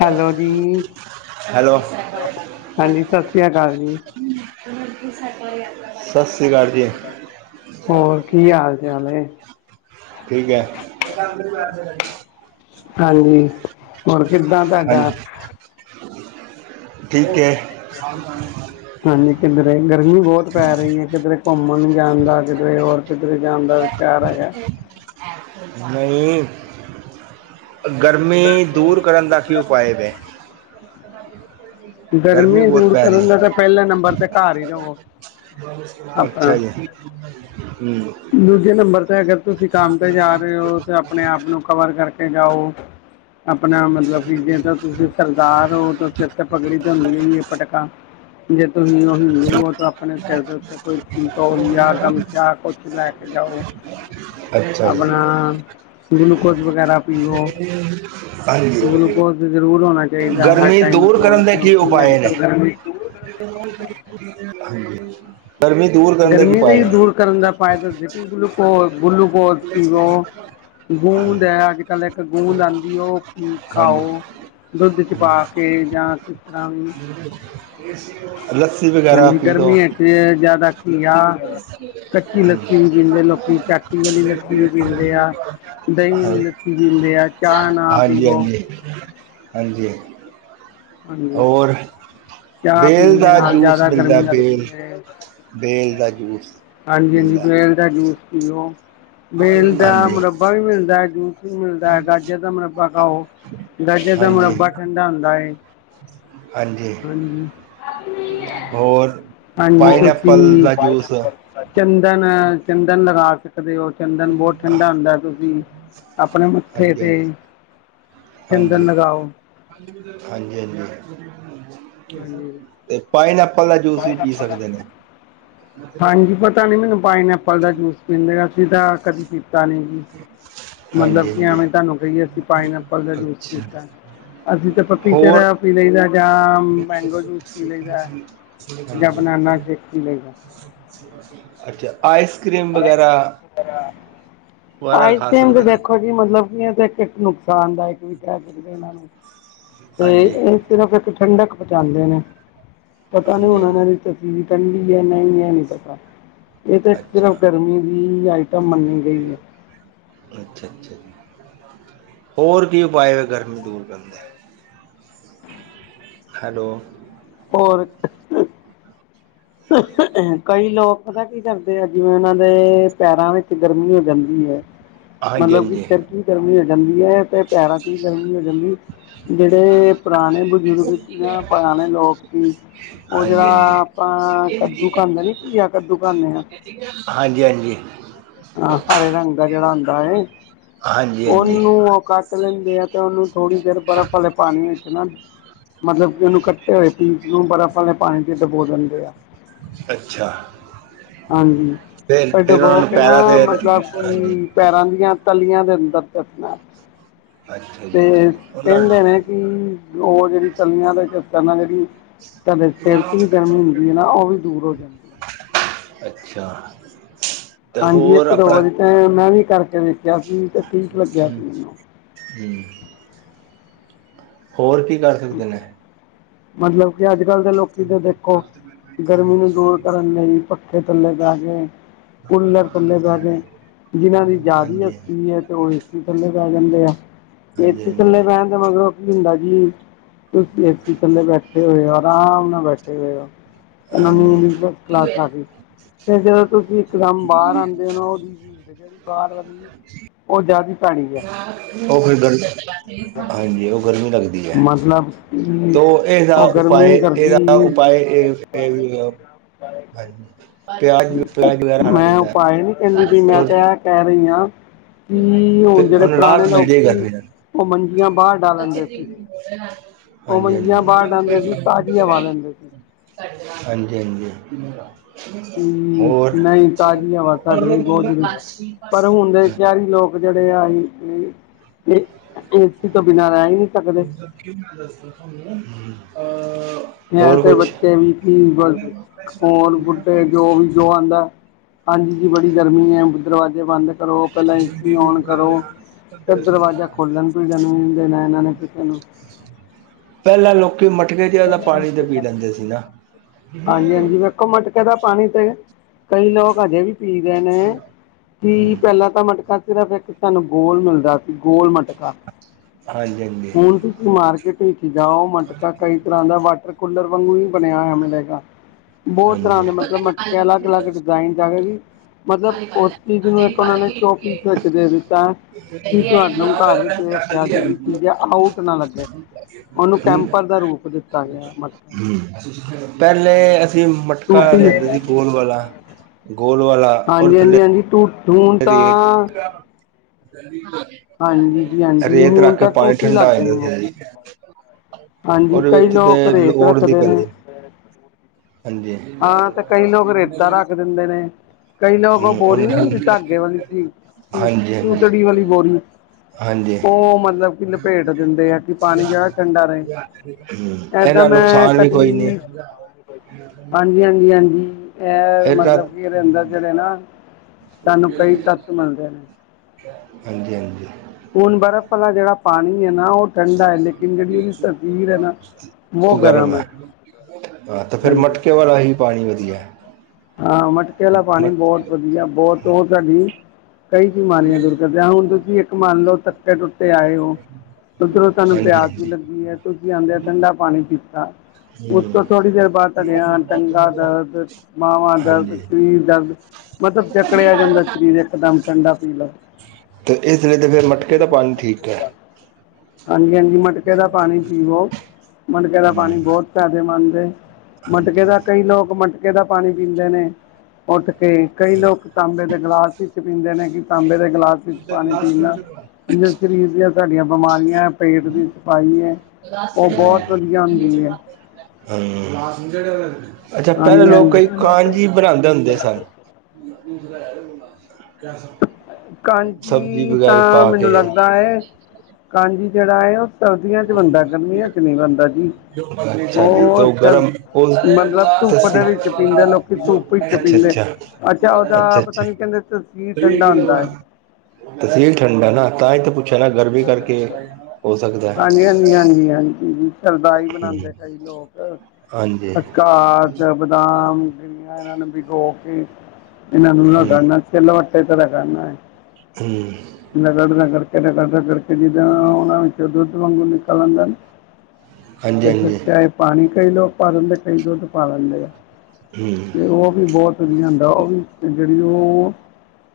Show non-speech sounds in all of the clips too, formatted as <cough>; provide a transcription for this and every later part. Hello ਜੀ hello ਹਾਂਜੀ ਸਤਿ ਸ੍ਰੀ ਅਕਾਲ ਜੀ ਸਤਿ ਸ਼੍ਰੀ ਅਕਾਲ ਜੀ- ਹੋਰ ਕੀ ਹਾਲ ਚਾਲ ਏ ਠੀਕ ਹੈ <unintelligible> ਹਾਂਜੀ ਹੋਰ ਕਿੱਦਾਂ ਤੁਹਾਡਾ- ਹਾਂਜੀ ਠੀਕ ਏ ਹਾਂਜੀ ਕਿੱਧਰੇ ਗਰਮੀ ਬਹੁਤ ਪੈ ਰਹੀ ਐ ਕਿਧਰੇ ਘੁੰਮਣ ਜਾਨਦਾ ਕਿਧਰੇ ਹੋਰ ਕਿੱਧਰੇ ਜਾਂਨਦਾ ਪਿਆਰ ਹੈਗਾ ਨਹੀਂ, ਗਰਮੀ ਦੂਰ ਕਰਨ ਦਾ ਕੀ ਉਪਾਏ ਵੇ ਗਰਮੀ ਬਹੁਤ ਦੂਰ ਪੈ ਰੀ, ਕਰਨ ਦਾ ਤਾਂ ਪਹਿਲੇ ਨੰਬਰ ਤੇ ਘਰ ਹੀ ਰਵੋ ਆਪਣਾ ਅੱਛਾ ਜੀ ਹੂੰ ਦੂਜੇ ਨੰਬਰ 'ਤੇ ਹੈਗਾ ਤੁਸੀਂ ਕੰਮ 'ਤੇ ਜਾ ਰਹੇ ਹੋ ਤੇ ਆਪਨੇ ਆਪ ਨੂੰ ਕਵਰ ਕਰਕੇ ਕੇ ਜਾਓ, ਆਪਨਾ ਮਤਲਬ ਕੀ ਜੇ ਤਾਂ ਤੁਸੀਂ ਸਰਦਾਰ ਹੋ ਤਾਂ ਸਿਰ ਤੇ ਪਗੜੀ ਬੰਨੀ ਏ ਪਟਕਾ ਜੇ ਤੁਸੀਂ ਉਹ ਹਿੰਦੂ ਓ ਤੇ ਆਪਣੇ ਸਿਰ ਦੇ ਉਤੇ ਕੋਈ ਤੌਲੀਆ ਗਮਛਾ ਕੁਛ ਤੁਸੀ ਲੈ ਕੇ ਜਾਓ ਅੱਛਾ ਅਪਣਾ ਜੀ ਗਲੂਕੋਜ਼ ਵਗੈਰਾ ਪੀਵੋ ਗਲੂਕੋਜ਼ ਹਾਂਜੀ ਕੋਜ਼ ਜ਼ਰੂਰ ਹੋਣਾ ਚਾਹੀਦਾ ਹਰ ਗਰਮੀ ਟਾਈਮ ਕੋਲ ਕਿਉਂਕਿ ਅੱਜ-ਕੱਲ ਗਰਮੀ ਹਾਂ, ਗਰਮੀ ਦੂਰ ਕਰਨ ਦੇ ਕੀ ਉਪਾਏ ਨੇ ਉਪਾਏ ਦਸਦੀ ਪਈ ਗੂਲੁਕੋਜ, ਗੂਲੁਕੋਜ਼ ਪੀਵੋ ਗੂੰਦ ਐ ਅੱਜ-ਕੱਲ ਇੱਕ ਗੂੰਦ ਆਂਦੀ ਉਹ ਹਾਂਜੀ ਖਾਓ ਦੁੱਧ ਇਚ ਪਾ ਹੂੰ, ਕੇ ਜਾਂ ਕਿਸ ਤਰ੍ਹਾਂ ਵੀ <unintelligible> ਲੱਸੀ ਵਗੈਰਾ ਹਾਂਜੀ ਪੀ ਲਓ ਗਰਮੀਆਂ 'ਚ ਤੇ ਜ਼ਿਆਦਾ ਘੀਆ, ਕੱਚੀ-ਲੱਸੀ ਹਾਂਜੀ ਪੀਂਦੇ ਲੋਕੀ ਚੱਕ ਚਾਟੀ ਵਾਲੀ ਲੱਸੀ ਵੀ ਪੀਂਦੇ ਆ, ਦਹੀਂ ਵਾਲੀ ਲੱਸੀ ਪੀਂਦੇ ਆ, ਚਾਹ ਨਾ ਪੀਵੋ ਹਾਂਜੀ-ਹਾਂਜੀ ਹਾਂਜੀ ਹੋਰ ਚਾਹ ਬੇਲ ਪੀਣ ਦੇ ਦਾ ਨਾਲ ਜੂਸ ਜ਼ਿਆਦਾ ਮਿਲਦਾ ਗਰਮੀ ਬੇਲ ਲੱਗਦੀ ਹੈ ਬੇਲ ਦਾ ਜੂਸ ਹਾਂਜੀ ਹਾਂਜੀ ਮਿਲਦਾ ਬੇਲ ਦਾ ਜੂਸ ਪੀਵੋ ਬੇਲ ਦਾ ਹਾਂਜੀ ਮੁਰੱਬਾ ਵੀ ਮਿਲਦਾ ਜੂਸ ਮਿਲਦਾ ਐ ਗਾਜਰ ਦਾ ਮੁਰੱਬਾ ਖਾਓ ਗਾਜਰ ਦਾ ਹਾਂਜੀ ਮੁਰੱਬਾ ਠੰਡਾ ਹੁੰਦਾ ਏ <unintelligible> ਹਾਂਜੀ ਹਾੰਜੀ ਹੋਰ ਹਾਂਜੀ ਪਾਈਨ ਐਪਲ ਤੁਸੀਂ ਦਾ ਜੂਸ ਚੰਦਨ ਚੰਦਨ ਲਗਾ ਕੇ ਕਦੇ ਔ ਚੰਦਨ ਬਹੁਤ ਠੰਡਾ ਹੁੰਦਾ ਤੁਸੀਂ ਆਪਨੇ ਮੱਥੇ ਹਾਂਜੀ ਤੇ ਹਾਂਜੀ ਹਾਂਜੀ, ਚੰਦਨ ਲਗਾਓ ਹਾਂਜੀ-ਹਾਂਜੀ। ਹਾਂਜੀ ਤੇ ਪਾਈਨ ਐਪਲ ਦਾ ਜੂਸ ਵੀ ਪੀ ਸਕਦੇ ਨੇ ਹਾਂਜੀ ਪਤਾ ਨੀ ਮੈਨੂੰ ਪਾਈਨ-ਐਪਲ ਦਾ ਜੂਸ ਪੀਂਦੇ ਆ ਅਸੀਂ ਤਾਂ ਕਦੀ ਪੀਤਾ ਨੀ ਜੀ <unintelligible> ਹਾਂਜੀ ਮਤਲਬ ਕਿ ਹਾਂਜੀ ਐਵੇਂ ਤੁਹਾਨੂੰ ਕਹੀਏ ਅਸੀਂ ਪਾਈਨ-ਐਪਲ ਦਾ ਜੂਸ ਅੱਛਾ ਪੀਤਾ ਅਸੀਂ ਤਾਂ ਪਪੀਤੇ ਹੋਰ ਦਾ ਪੀ ਲਈ ਦਾ ਜਾਂ ਮੈਂਗੋ ਜੂਸ ਪੀ ਲਈ ਦਾ ਜਾਂ ਹਾਂਜੀ ਬਨਾਨਾ ਸ਼ੇਕ ਪੀ ਲਈਦਾ। ਅੱਛਾ ਆਈਸ ਕੀ੍ਮ ਵ਼ਗੈਰਾ ਆਈਸ ਕੀ੍ਮ ਤੇ ਸਕਦੇ ਨੇ ਦੇਖੋ ਮਤਲਬ ਕੀ ਇਹ ਤੇ ਇੱਕ ਇੱਕ ਨੁਕਸਾਨਦਾੲਕ ਵੀ ਕੈ ਸਕਦੇ ਏਨਾਂ ਨੂੰ ਹਾਂਜੀ ਤੇ ਸਿਰਫ ਇੱਕ ਠੰਡਕ ਪੋਹਚਾਂਦੇ ਨੇ, ਪਤਾ ਨੀ ਹਾਂਜੀ ਹੁਨ ਹਾਂਜੀ ਏਨਾਂ ਦੀ ਤਸੀਰ ਠੰਡੀ ਐ, ਨਈ ਐ, ਏ ਨੀ ਪਤਾ ਏ ਤੇ ਸਿਰਫ ਅੱਛਾ ਗਰਮੀ ਦੀ ਆਈਟਮ ਮੰਨੀ ਗਈ ਏ। ਅੱਛਾ-ਅੱਛਾ ਜੀ। ਹੋਰ ਕੀ ਉਪਾਏ ਗਰਮੀ ਦੂਰ ਕਰਨ ਦੇ? ਹੈਲੋ ਹੋਰ ਕਈ ਲੋਕ ਪਤਾ ਕੀ ਕਰਦੇ ਆ ਜਿਵੇਂ ੳਨਾਂ ਦੇ ਪੈਰਾਂ ਵਿੱਚ ਗਰਮੀ ਹੋ ਜਾਂਦੀ ਐ ਹਾਂਜੀ ਮਤਲਬ ਕਿ ਹਾਂਜੀ ਸਿਰ ਚ ਵੀ ਗਰਮੀ ਹੋ ਜਾਂਦੀ ਐ ਤੇ ਪੈਰਾਂ ਤੇ ਗਰਮੀ ਹੋ ਜਾਂਦੀ ਜੇੜੇ ਪੁਰਾਨੇ ਬਜੁਰਗ ਸੀ ਨਾ, ਪੁਰਾਨੇ ਲੋਕ ਸੀ ਹਾਂਜੀ-ਹਾਂਜੀ। ਹਾਂ ਕੱਦੂ ਖਾਂਦੇ ਨੀ, ਘੀਆ-ਕੱਦੂ ਖਾਂਨੇ ਆ ਹਾਂਜੀ-ਹਾਂਜੀ। ਹਾਂ ਹਰੇ ਰੰਗ ਦਾ ਜੇੜਾ ਹੁੰਦਾ ਏ। ਹਾਂਜੀ ਹਾਂਜੀ ੳਨੂੰ ਉਹ ਕੱਟ ਲੈਂਦੇ ਆ ਤੇ ੳਨੂੰ ਥੋੜੀ ਦੇਰ ਬਰਫ ਵਾਲੇ ਪਾਨੀ ਵਿੱਚ ਨਾ ਮਤਲਬ ਕਿ ੳਨੂੰ ਕੱਟੇ ਹੋਏ ਪੀਸ ਨੂੰ ਬਰਫ ਵਾਲੇ ਪਾਨੀ ਵਿਚ ਡਬੋ ਦੇਂਦੇ ਆ। ਅੱਛਾ। ਹਾਂਜੀ, ਫਿਰ ਫੇਰ ਫਿਰ ਉਹਨਾਂ ਡਬੋ ਨੂੰ ਕੇ ਨਾ ਪੈਰਾਂ ਤੇ ਮਤਲਬ ਹਾਂਜੀ ਕਿ ਪੈਰਾਂ ਦੀਆਂ ਤਲੀਆਂ ਦੇ ਅੰਦਰ ਚਸਨਾ ਐ। ਅੱਛਾ ਜੀ ਅੱਛਾ ਤੇ ਉਹਨਾਂ ਨੂੰ ਕੈਂਦੇ ਨੇ ਕਿ ੳਹ ਜੇੜੀ ਤਲੀਆਂ ਤੇ ਚਸਨ ਨਾਲ ਜੇੜੀ ਤਾਡੇ ਸਿਰ ਤੇ ਵੀ ਗਰਮੀ ਹੁੰਦੀ ਐ ਨਾ ੳਹ ਵੀ ਦੂਰ ਹੋ ਜਾਂਦੀ ਹੈ ਅੱਛਾ। ਤੇ ਹਾਂਜੀ, ਹੋਰ ਇੱਕ-ਦੋ ਵਾਰੀ ਤੇ ਮੈਂ ਵੀ ਕਰਕੇ ਵੇਖ ਹੂੰ ਹੂੰ, ਹੋਰ ਕੀ ਕਰ ਸਕਦੇ ਨੇ ਮਤਲਬ ਤੇ ਅੱਜ ਕੱਲ ਦੇ ਲੋਕੀ ਤੇ ਦੇਖੋ ਗਰਮੀ ਨੂੰ ਦੂਰ ਕਰਨ ਲਈ ਪੱਖੇ ਥੱਲੇ ਬੈਠ ਕੇ ਕੂਲਰ ਥੱਲੇ ਬੈ ਗਏ, ਹਾਂਜੀ ਜਿਨਾਂ ਦੀ ਜਾਦੀ ਹਾਂਜੀ ਹਸਤੀ ਏ ਤੇ ੳਹ ਏਸੀ ਥੱਲੇ ਬੈ ਜਾਂਦੇ ਆ। ਹਾਂਜੀ ਏਸੀ ਹਾਂਜੀ ਥੱਲੇ ਬੈਣ ਦੇ ਮਗਰੋਂ ਕੀ ਹੁੰਦਾ ਐ ਜੀ ਤੁਸੀ ਏਸੀ ਥੱਲੇ ਬੈਠੇ ਹੋਏ ੳ, ਆਰਾਮ ਨਾਲ ਬੈਠੇ ਹੋਏ ੳ ਏਨਾਂ ਦੀ ਹਾਂਜੀ ਮਿਡਲ ਕਲਾਸ ਆ ਗਈ ਫਿਰ ਜਦੋਂ ਤੁਸੀਂ <inaudible> ਤੇ ਜੇੜੀ ਬਾਹਰ ਵਾਲੀ ੳਹ ਜਾਦੀ ਭੈੜੀ ਏ। ੳਹ ਫੇਰ ਗਰ ਹਾਂਜੀ ੳਹ ਗਰਮੀ ਲੱਗਦੀ ਐ। ਮਤਲਬ ਕਿ ਤੋ ਏਦਾ ਉਹ ਉਪਾਏ, ਗਰਮੀ ਏਦਾ ਕਰਦੀ ਉਪਾਏ ਏ <inaudible> ਪਿਆਜ ਪਲਾਜ ਵਗੈਰਾ ਖਾਨਾ ਚਾਈਦਾ ਐ ਹੋਰ ਕੈ ਰਈ ਆਂ ਕਿ ਹੁਨ ਫਿਰ ਜੇੜੇ ਹੁਣ ਪੁਰਾਨੇ ਰਾਤ ਲੋਕ ਮਿਲਜੇ ਗਾ ਸੀ ਫਿਰ ੳ ਮੰਜੀਆਂ ਬਾਹਰ ਡਾ ਲੈਂਦੇ ਸੀ। <inaudible> ੳਹ ਮੰਜੀਆਂ ਬਾਹਰ ਡਾਂਦੇ ਸੀ, ਹਾਂਜੀ ਤਾਜੀ ਹਵਾ ਲੈਂਦੇ ਸੀ। ਹਾਂਜੀ ਹਾਂਜੀ ਕਿ ਹੋਰ ਨਹੀਂ ਤਾਜ਼ੀ ਹਵਾ ਸਾਡੇ ਲਈ ਬਹੁਤ ਜ਼ਰੂਰੀ ਹੈ ਪਰ ਹੁਣ ਦੇ ਸ਼ਹਿਰੀ ਲੋਕ ਜਿਹੜੇ ਆਏ ਸੀ ਏ ਸੀ ਤੋਂ ਬਿਨਾਂ ਰਹਿ ਹੀ ਨਹੀਂ ਸਕਦੇ ਮ ਅ ਇਹ ਤੇ ਬੱਚੇ ਵੀ ਸੀ ਬਸ ਹੋਰ ਬੁੱਢੇ ਜੋ ਵੀ ਜੋ ਆਉਂਦਾ ਹਾਂਜੀ ਜੀ ਬੜੀ ਗਰਮੀ ਹੈ ਦਰਵਾਜ਼ੇ ਬੰਦ ਕਰੋ ਪਹਿਲਾਂ ਏ ਸੀ ਔਨ ਕਰੋ ਫਿਰ ਦਰਵਾਜ਼ਾ ਖੋਲਣ ਨੀ ਦੇਣਾ ਇਹਨਾਂ ਨੇ ਕਿਸੇ ਨੂੰ ਪਹਿਲਾਂ ਲੋਕੀ ਮਟਕੇ ਜ ਉਹਦਾ ਪਾਣੀ ਤੇ ਪੀ ਲੈਂਦੇ ਸੀ ਨਾ ਹਾਂਜੀ ਹਾਂਜੀ ਵੇਖੋ ਮਟਕੇ ਦਾ ਪਾਣੀ ਤੇ ਕਈ ਲੋਕ ਹਜੇ ਵੀ ਪੀ ਨੇ ਕਿ ਪਹਿਲਾਂ ਤਾਂ ਮਟਕਾ ਸਿਰਫ ਇੱਕ ਸਾਨੂੰ ਬੋਲ ਮਿਲਦਾ ਸੀ ਗੋਲ ਮਟਕਾ ਹਾਂਜੀ ਹੁਣ ਤੁਸੀਂ ਮਾਰਕੀਟ ਵਿੱਚ ਜਾਓ ਮਟਕਾ ਕਈ ਤਰ੍ਹਾਂ ਦਾ ਹੈ ਕੂਲਰ ਵਾਂਗੂ ਹੀ ਬਣਿਆ ਹੋਇਆ ਮਿਲੇਗਾ। ਬਹੁਤ ਤਰ੍ਹਾਂ ਹਾਂਜੀ ਦੇ ਮਤਲਬ ਮਟਕੇ ਅਲੱਗ ਅਲੱਗ ਹਾਂਜੀ ਡਿਜ਼ਾਇਨ ਜਾਵੇਗੀ ਮਤਲਬ ਉਸ ਚੀਜ਼ ਨੂੰ ਇੱਕ ਉਹਨਾਂ ਨੇ ਚੋਪਿੰਸ ਘੱਟ ਦੇ ਦਿੱਤਾ ਹੈ ਕਿ ਤੁਹਾਨੂੰ ਘਰ ਵਿੱਚ ਰੱਖਿਆ ਜਿਹੜੀ ਚੀਜ਼ ਹੈ ਆਊਟ ਨਾ ਲੱਗੇ ਉਹਨੂੰ ਕੈਂਪਰ ਦਾ ਰੂਪ ਦਿੱਤਾ ਗਿਆ ਹੈ ਮਟਕੇ ਨੂੰ ਪਹਿਲੇ ਅ ਤੇ ਮਟਕਾ ਟੂਟੀ ਲਿਆਂਦਾ ਸੀ ਗੋਲ ਵਾਲਾ ਗੋਲ ਵਾਲਾ ਔਰ ਹਾਂਜੀ, ਥੱਲੇ ਹਾਂਜੀ, ਹਾਂਜੀ ਤੂੰ ਹੁਨ ਰੇਤ ਤਾਂ। ਹਾਂਜੀ ਜੀ ਹਾਂਜੀ ਰੇਤ ਹੁਣ ਰੱਖ ਕੇ ਤਾਂ ਪਾਨੀ ਟੂਟੀ ਲੱਗ ਠੰਡਾ ਗਈ ਹੋ ਮੂੰਹ ਜਾਂਦਾ। ਹਾਂਜੀ ਉਹਦੇ ਕਈ ਵਿੱਚ ਤੇ ਲੋਕ ਰੇਤ ਲੋੜ ਨੀ ਰੱਖਦੇ ਨੇ। ਪੈਂਦੀ ਹਾਂਜੀ ਹਾਂ ਤੇ ਕਈ ਲੋਕ ਰੇਤਾ ਰੱਖ ਦਿੰਦੇ ਨੇ। ਕਈ ਲੋਕ ਔਹ ਬੋਰੀ ਨਹੀਂ ਹੁੰਦੀ ਧਾਗੇ ਵਾਲੀ ਹਾਂਜੀ ਹਾਂਜੀ ਸੂਤੜੀ ਵਾਲੀ ਬੋਰੀ। ਹਾਂਜੀ ਉਹ ਮਤਲਬ ਕਿ ਲਪੇਟ ਦਿੰਦੇ ਆ ਕਿ ਪਾਨੀ ਜੈੱਦਾ ਠੰਡਾ ਰਹੇ। ਏਦਾਂ ਏਦਾ ਮੈਂ ਨੁਕਸਾਨ ਵੀ ਕੋਈ ਨੀ। ਕਦੀ ਹਾਂਜੀ, ਹਾਂਜੀ, ਹਾਂਜੀ ਏਹ ਇਹਦਾ ਮਤਲਬ ਕਿ ਏਦੇ ਅੰਦਰ ਜੇਹੜੇ ਨਾ ਸਾਨੂੰ ਕਈ ਤੱਤ ਮਿਲਦੇ ਨੇ। ਹਾਂਜੀ ਹਾਂਜੀ ਹੁਨ ਬਰਫ਼ ਵਾਲਾ ਜੇਹੜਾ। ਪਾਨੀ ਏ ਨਾ ਔਹ ਠੰਢਾ ਐ ਲੇਕਿਨ ਜਿਹੜੀ ਏਦੀ ਤਸੀਰ ਐ ਨਾ ਔਹ ਗਰਮ ਐ। ਆ ਤੇ ਫੇਰ ਮਟਕੇ ਵਾਲਾ ਈ ਪਾਨੀ ਵਧੀਐ। ਆ ਮਟਕੇ ਵਾਲਾ ਪਾਨੀ ਬੋਹਤ ਵਧੀਆ ਬਹੁਤ ਉਹ ਤਾਂ ਜੀ। ਕਈ ਬਿਮਾਰੀਆਂ ਦੂਰ ਕਰਦੀਆਂ ਐ ਹੁਨ ਤੁਸੀ ਇੱਕ ਮੰਨ ਲਓ ਥੱਕੇ ਟੁੱਟੇ ਆਏ ਔ। ਉਧਰੋਂ ਤੁਹਾਨੂੰ ਹਾਂਜੀ ਪਿਆਸ ਵੀ ਹਾਂਜੀ ਲੱਗੀ ਐ ਤੁਸੀਂ ਆਂਦੇ ਠੰਡਾ ਪਾਨੀ ਪੀਤਾ। ਉਸ ਹਮ ਤੋਂ ਥੋੜ੍ਹੀ ਦੇਰ ਬਾਅਦ ਤੁਹਾਡੀਆਂ ਟੰਗਾ ਦਰਦ ਬਾਵਾਂ ਦਰਦ ਹਾਂਜੀ ਸਰੀਰ ਦਰਦ ਮਤਲਬ ਜਕੜਿਆ ਜਾਂਦਾ ਸਰੀਰ ਇੱਕ ਦਮ ਠੰਡਾ ਪੀ ਲਓ ਤੇ ਇਤਨੇ ਤੇ ਫੇਰ ਮਟਕੇ ਦਾ ਪਾਨੀ ਠੀਕ ਐ। ਹਾਂਜੀ, ਹਾਂਜੀ ਮਟਕੇ ਦਾ ਪਾਨੀ ਪੀਵੋ ਮਟਕੇ ਦਾ ਹਮ ਪਾਨੀ ਬੋਹਤ। ਫਾਇਦੇਮੰਦ ਏ ਮਟਕੇ ਹਾਂਜੀ ਦਾ ਹਾਂ ਕਈ ਲੋਕ ਮਟਕੇ ਦਾ ਪਾਨੀ ਪੀਂਦੇ ਨੇ। ਉਠ ਕੇ ਕਈ ਲੋਕ ਤਾਂਬੇ ਦੇ ਗਿਲਾਸ ਵਿੱਚ ਪੀਂਦੇ ਨੇ ਕਿ ਤਾਂਬੇ ਦੇ ਗਿਲਾਸ ਵਿੱਚ ਪਾਨੀ ਪੀਨ ਨਾਲ <unintelligible> ਜੇ ਸਰੀਰ ਦੀਆਂ ਸਾਡੀਆਂ ਬਿਮਾਰੀਆਂ ਪੇਟ ਦੀ ਸਫਾਈ ਐ। ਬੁਖਾਰ ਚੜਿਆ ਹੋਇਆ ਮੀਂਹ ਚ <unintelligible> ਨਾਤੇ ਨਾ ਅੱਛਾ ਪਹਿਲੇ ਹਾਂਜੀ ਲੋਕ ਕਈ ਹਾਂਜੀ ਕਾਂਜੀ ਬਣਾਦੇ ਹੁੰਦੇ ਸਨ। <unintelligible> ਸਬਜ਼ੀ ਕਾਂਜੀ ਵਗੈਰਾ ਤਾਂ ਪਾ ਕੇ ਮੈਨੂੰ ਲੱਗਦਾ ਐ, ਕਾਂਜੀ ਜੇਹੜਾ ਐ। ਸਰਦੀਆਂ ਚ ਬੰਦਾ ਗਰਮੀਆਂ ਚ ਨੀ ਬਨਦਾ ਜੀ। ਅੱਛਾ ਜੀ, ਤੇ ਉਹ ਔਹ ਚਲ ਗਰਮ ਔਹ ਮਤਲਬ ਧੁੱਪ ਦੱਸੀ ਦੇ ਵਿੱਚ ਪੀਂਦੇ ਲੋਕੀ ਧੁੱਪ ਵਿੱਚ ਅੱਛਾ- ਪੀਂਦੇ ਅੱਛਾ। ਅੱਛਾ ਉਹਦਾ ਪਤਾ ਅੱਛਾ-ਅੱਛਾ ਨੀ ਕਹਿੰਦੇ ਤਸੀਰ ਏਹ ਠੰਡਾ ਕੀ ਹੁੰਦਾ ਲਗਵਾ। ਹੈ। ਤਸੀਰ ਠੰਡਾ ਨਾ ਤਾਂ ਈ ਤਾਂ ਪੁੱਛਿਆ ਨਾ ਗਰਮੀ ਕਰਕੇ ਹੋ ਸਕਦਾ ਐ। ਜੀ ਹਾਂਜੀ- ਹਾਂਜੀ, ਹਾਂਜੀ ਸਰਧਾਈ ਹੂੰ ਬਨਾਦੇ ਕਈ ਲੋਕ। ਹਾਂਜੀ ਖਚਕਾਸ, ਬਦਾਮ ਗਿਰੀਆਂ ਇਨਾ ਨੂੰ ਭਿਗੋ ਕੇ ਏਨਾਂ ਨੂੰ ਹੂੰ ਰਗੜਨਾ। ਤੇ <unintelligible> ਰਗੜਨਾ ਐ। ਹੂੰ। ਨਗੱੜ- ਨਗੱੜ ਨਾਗੱੜਦਾ ਕਰਕੇ ਜੀ। ਹਾਂਜੀ। ਔਥੇ ਦੁਧ ਮਂਗਨੂੰ ਨਿਕਲ ਆਂਦੈ, ਹਾਂਜੀ ਏਥੇ ਹਾਂਜੀ ਸੈ਼ੱਦ। ਪਾਨੀ ਕਈ ਲੋਕ ਪਾ ਲੈਂਦੇ ਕਈ ਦੁੱਧ ਪਾ ਲੈਂਦੇ ਆ। ਹੂੰ ਤੇ ਔਹ ਵੀ ਬੋਤ ਵਧੀਆ ਹੁੰਦਾ ਔਹ ਵੀ ਜੇੜੀ ਔ ਆ ਐ।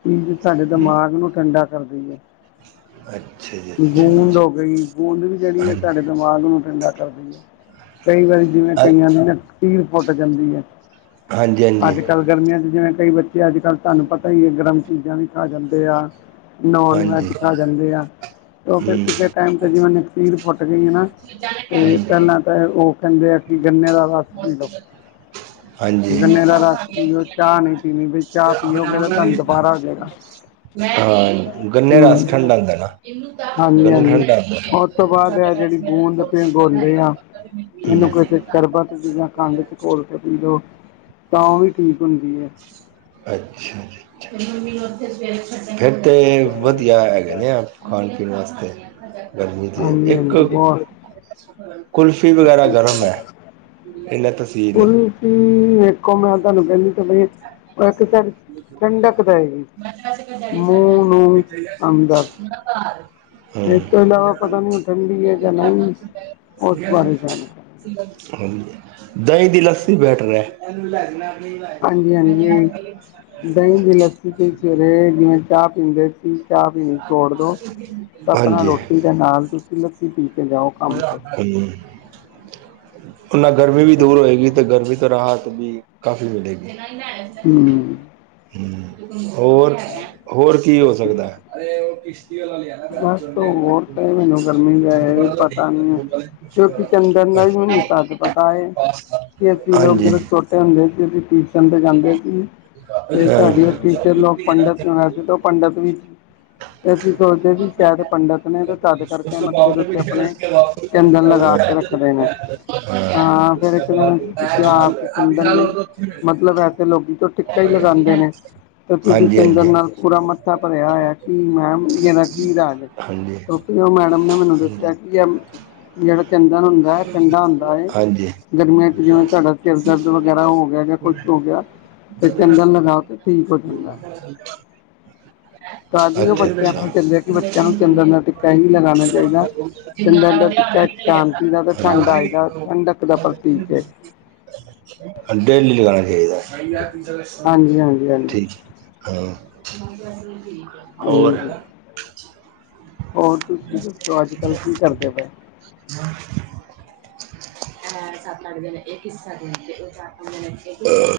ਪੀ ਕੇ ਸਾਡੇ ਦਿਮਾਗ ਨੂੰ ਠੰਡਾ ਕਰਦੀ ਐ। ਅੱਛਾ ਜੀ ਅੱਛਾ- ਅੱਛਾ। ਹੋ ਗਈ ਗੂੰਦ ਵੀ ਜੇਹੜੀ ਐ ਤੁਹਾਡੇ ਹਾਂਜੀ ਦਿਮਾਗ ਨੂੰ ਠੰਡਾ ਕਰਦੀ ਐ ਕਈ ਵਾਰੀ ਜਿਵੇ ਅ ਕਈਆਂ ਨੇ ਨਾ ਸੀਰ ਫੁੱਟ ਜਾਂਦੀ ਐ। ਹਾਂਜੀ ਹਾਂਜੀ ਅੱਜ ਕੱਲ ਗਰਮੀਆਂ ਚ ਜਿਵੇਂ ਕਈ ਬੱਚੇ ਅੱਜ ਕੱਲ ਤੁਹਾਨੂੰ ਪਤਾ ਕਈ ਗਰਮ ਚੀਜ਼ਾਂ ਵੀ ਖਾ ਜਾਂਦੇ ਆ ਨੋਨ ਹਾਂਜੀ ਵੈਜ ਖਾ ਜਾਂਦੇ ਆ। ਔਹ ਫੇਰ ਹੂੰ ਕਿਸੇ ਟਾਈਮ ਤੇ ਜਿਵੇਂ ਨਕਸੀਰ ਫੁੱਟ ਗਈ ਏ ਨਾ, ਤੇ ਹੂੰ ਪਹਿਲਾਂ ਤੇ ਔਹ ਕਹਿੰਦੇ ਆ ਕਿ ਗੰਨੇ ਦਾ ਰਸ। ਮੈਂ ਪੀ ਉਸਕੇ ਲਓ ਘਰ ਗਈ। ਹਾਂਜੀ, ਗੰਨੇ ਦਾ ਰਸ ਪੀਓ ਚਾਹ ਨਹੀਂ ਪੀਣੀ ਵੀ ਚਾਹ ਤੇ ਅਪਣੇ ਪੀਓਗੇ ਅਮਰ ਤਾਂ ਨਾਲ ਨੀ ਤੁਹਾਨੂੰ ਦੁਬਾਰਾ ਹੋ ਜਾਏਗਾ ਕੀਤਾ। ਹਾਂ, ਗੰਨੇ ਰਸ ਹੂੰ ਠੰਡਾ ਹੁੰਦਾ ਏ ਨਾ। ਹਾਂਜੀ - ਗੰਨਾ ਹਾਂਜੀ, ਠੰਡਾ ਓਸ ਤੋਂ ਬਾਦ ਐ ਜੇੜੀ ਗੋਂਦ ਪਿਘੋਂਦੇ ਆ। ਇਨੂੰ ਹੁੰਦਾ ਕਿਸੇ ਸ਼ਰਬਤ ਚ ਯਾ ਖੰਡ ਹੂੰ ਚ ਘੋਲ ਕੇ ਪੀਂਜੌ। ਤਾਂ ਵੀ ਠੀਕ ਹੁੰਦੀ ਏ। ਅੱਛਾ ਜੀ- ਅੱਛਾ ਜੀ, ਫੇਰ ਤੇ ਵਧੀਆ ਹੈਗੇ ਨੇ ਆ। ਖਾਣ - ਪੀਣ ਵਾਸਤੇ ਗਰਮੀ ਚ ਹਾਂਜੀ ਇੱਕ ਹਾਂਜੀ ਬਹੁਤ ਕੁਲਫ਼ੀ ਵਗੈਰਾ ਗਰਮ ਐ, ਐਨਾ ਤਸੀਦ। ਕੀ ਵੇਖੋ ਮੈਂ ਤਾਨੂੰ ਕੈਂਦੀ ਤੇ ਪਈ ਆ, ਪਾਕਿਸਤਾਨ ਮੈਂ ਤੇ ਵੈਸੇ ਕਿਹਾ ਤੁਹਾਡੀ ਛੱਡ ਮੂੰਹ ਆਣਗੇ, ਨੂੰ ਅੰਦਰ ਮੇਰਾ ਭਰਾ ਏ, ਇਸ ਤੋਂ ਇਲਾਵਾ ਪਤਾ ਨੀ ਓ ਠੰਡੀ ਏ ਜਾਂ ਨਈ ਓਸ ਬਾਰੇ ਜਾਣ ਹਾਂਜੀ, ਦਈ ਦੀ ਲੱਸੀ ਬੈਟਰ ਐ। ਹਾਂਜੀ - ਹਾਂਜੀ, ਦਈ ਦੀ ਲੱਸੀ ਤੇ ਸਵੇਰੇ ਮੈ ਚਾ ਪੀਂਦੇ ਸੀ। ਚਾ ਪੀਣੀ ਛੋੜ ਦੋ। ਅਪਣਾ ਹਾਂਜੀ ਰੋਟੀ ਦੇ ਨਾਲ ਤੁਸੀਂ ਲੱਸੀ ਪੀ ਕੇ ਜਾਓ। ਕੰਮ 'ਤੇ ਹੂੰ। ਓਨਾਂ ਗਰਮੀ ਵੀ ਦੂਰ ਹੋਏਗੀ ਤੇ ਗਰਮੀ ਤੋਂ ਰਾਹਤ ਵੀ ਕਾਫ਼ੀ ਮਿਲੇਗੀ। ਹੂੰ। ਹੂੰ ਹੋਰ, ਹੋਰ ਕੀ ਹੋ ਸਕਦਾ ਐ? <unintelligible> ਬਸ ਹੋਰ ਤਾਂ ਮੈਨੂੰ ਗਰਮੀ ਦਾ ਇਹ ਪਤਾ ਨਹੀਂ ਹੈ ਕਿਉਂਕਿ ਚੰਦਨ ਦਾ ਵੀ ਮੈਨੂੰ ਤੱਦ ਪਤਾ ਏ, ਕੇ ਅਸੀਂ ਲੋਗ ਜਦੋਂ ਛੋਟੇ ਹੁੰਦੇ ਸੀ ਅਸੀ ਕੀ ਹੁੰਦੇ ਜਾਂਦੇ ਸੀ। ਤੇ ਸਾਡੀ ਓ ਟੀਚਰ ਲੋਕ ਪੰਡਿਤ ਵੈਸੇ ਤੇ ਓ ਪੰਡਿਤ ਵੀ ਕਿਉਂਕਿ, ਸੋਚਦੇ ਸੀ ਸ਼ੈਦ ਓ ਪੰਡਿਤ ਨੇ ਤੇ ਤਦ ਉਸ ਕਰਕੇ ਤੋਂ ਮੱਥੇ ਬਾਅਦ ਦੇ ਨੇ ਵੀ ਉੱਤੇ ਅਪਣੇ ਉਸਕੇ ਵਾਪਸ ਤੋਂ ਨਹੀਂ ਚੰਦਨ ਲਗਾ ਆਉਂਗੇ ਕੇ ਅੱਜ ਤੋਂ ਰੱਖਦੇ ਨੇ। ਹਾਂ ਫਿਰ ਉਸਕੇ ਇੱਕ ਬਾਅਦ ਦਿਨ ਅਸੀ ਆ ਪੁੱਛਿਆ ਆਪ ਚੰਦਨ ਵਿਸ਼ਾਲ ਬਈ ਔਰ ਤੋਂ ਉੱਥੇ ਮ ਮਿਲਦੇ ਮਤਲਬ ਹਾਂ ਐਸੇ ਲੋਕੀ ਤੋ ਟਿੱਕਾ ਈ ਲਗਾਂਦੇ ਨੇ। ਤੇ ਤੁਸੀਂ ਹਾਂਜੀ ਚੰਦਨ ਨਾਲ ਪੂਰਾ ਮੱਥਾ ਭਰਿਆ ਹੋਇਐ ਕੀ ਮੈਮ ਏਦਾ ਕੀ ਰਾਜ ਏ। ਹਾਂਜੀ ਹਾਂਜੀ ਕਿਉਕਿ ਓ ਮੈਡਮ ਨੇ ਮੈਨੂੰ ਹਾਂਜੀ ਦੱਸਿਆ ਕੀ ਐ ਜੇੜਾ ਚੰਦਨ ਹੁੰਦਾ ਏ ਠੰਡਾ ਹੁੰਦਾ ਏ। ਹਾਂਜੀ ਗਰਮੀਆਂ 'ਚ ਜਿਵੇਂ ਤੁਆਡਾ ਸਿਰ ਦਰਦ ਵਗੈਰਾ ਹੋ ਗਿਆ ਜਾਂ ਕੁਛ ਹੋ ਗਿਆ ਤੇ ਚੰਦਨ ਲਗਾਓ ਤੇ ਠੀਕ ਹੋ ਜਾਂਦਾ। <inaudible> ਤਦ ਈ ਬ ਆ ਕਿ ਬੱਚਿਆਂ ਨੂੰ ਚੰਦਨ ਦਾ ਟਿੱਕਾ ਹੀ ਲਗਾਣਾ ਚਾਈਦਾ ਚੰਦਨ ਦਾ ਟਿੱਕਾ ਸ਼ਾਂਤੀ ਦਾ ਤੇ ਠੰਡਾਈ ਦਾ ਠੰਡਕ ਦਾ ਪਰਤੀਕ ਏ। ਅਗੇ ਕੀ ਲਗਾਣਾ ਚਾਈਦਾ ਹਾਂਜੀ ਹਾਂਜੀ ਹਾਂਜੀ ਠੀਕ ਏ। ਹਾਂ ਹਾਂਜੀ ਹੋਰ ਜੀ ਹੋਰ ਤੁਸੀ ਦੱਸੋ ਅੱਜ ਕੱਲ ਕੀ ਕਰਦੇ ਪਏ। ਐ ਸਤ-ਅੱਠ ਜਨੇ ਇੱਕ ਹਿੱਸਾ ਦੇਨਗੇ ਸਾਨੂੰ <inaudible>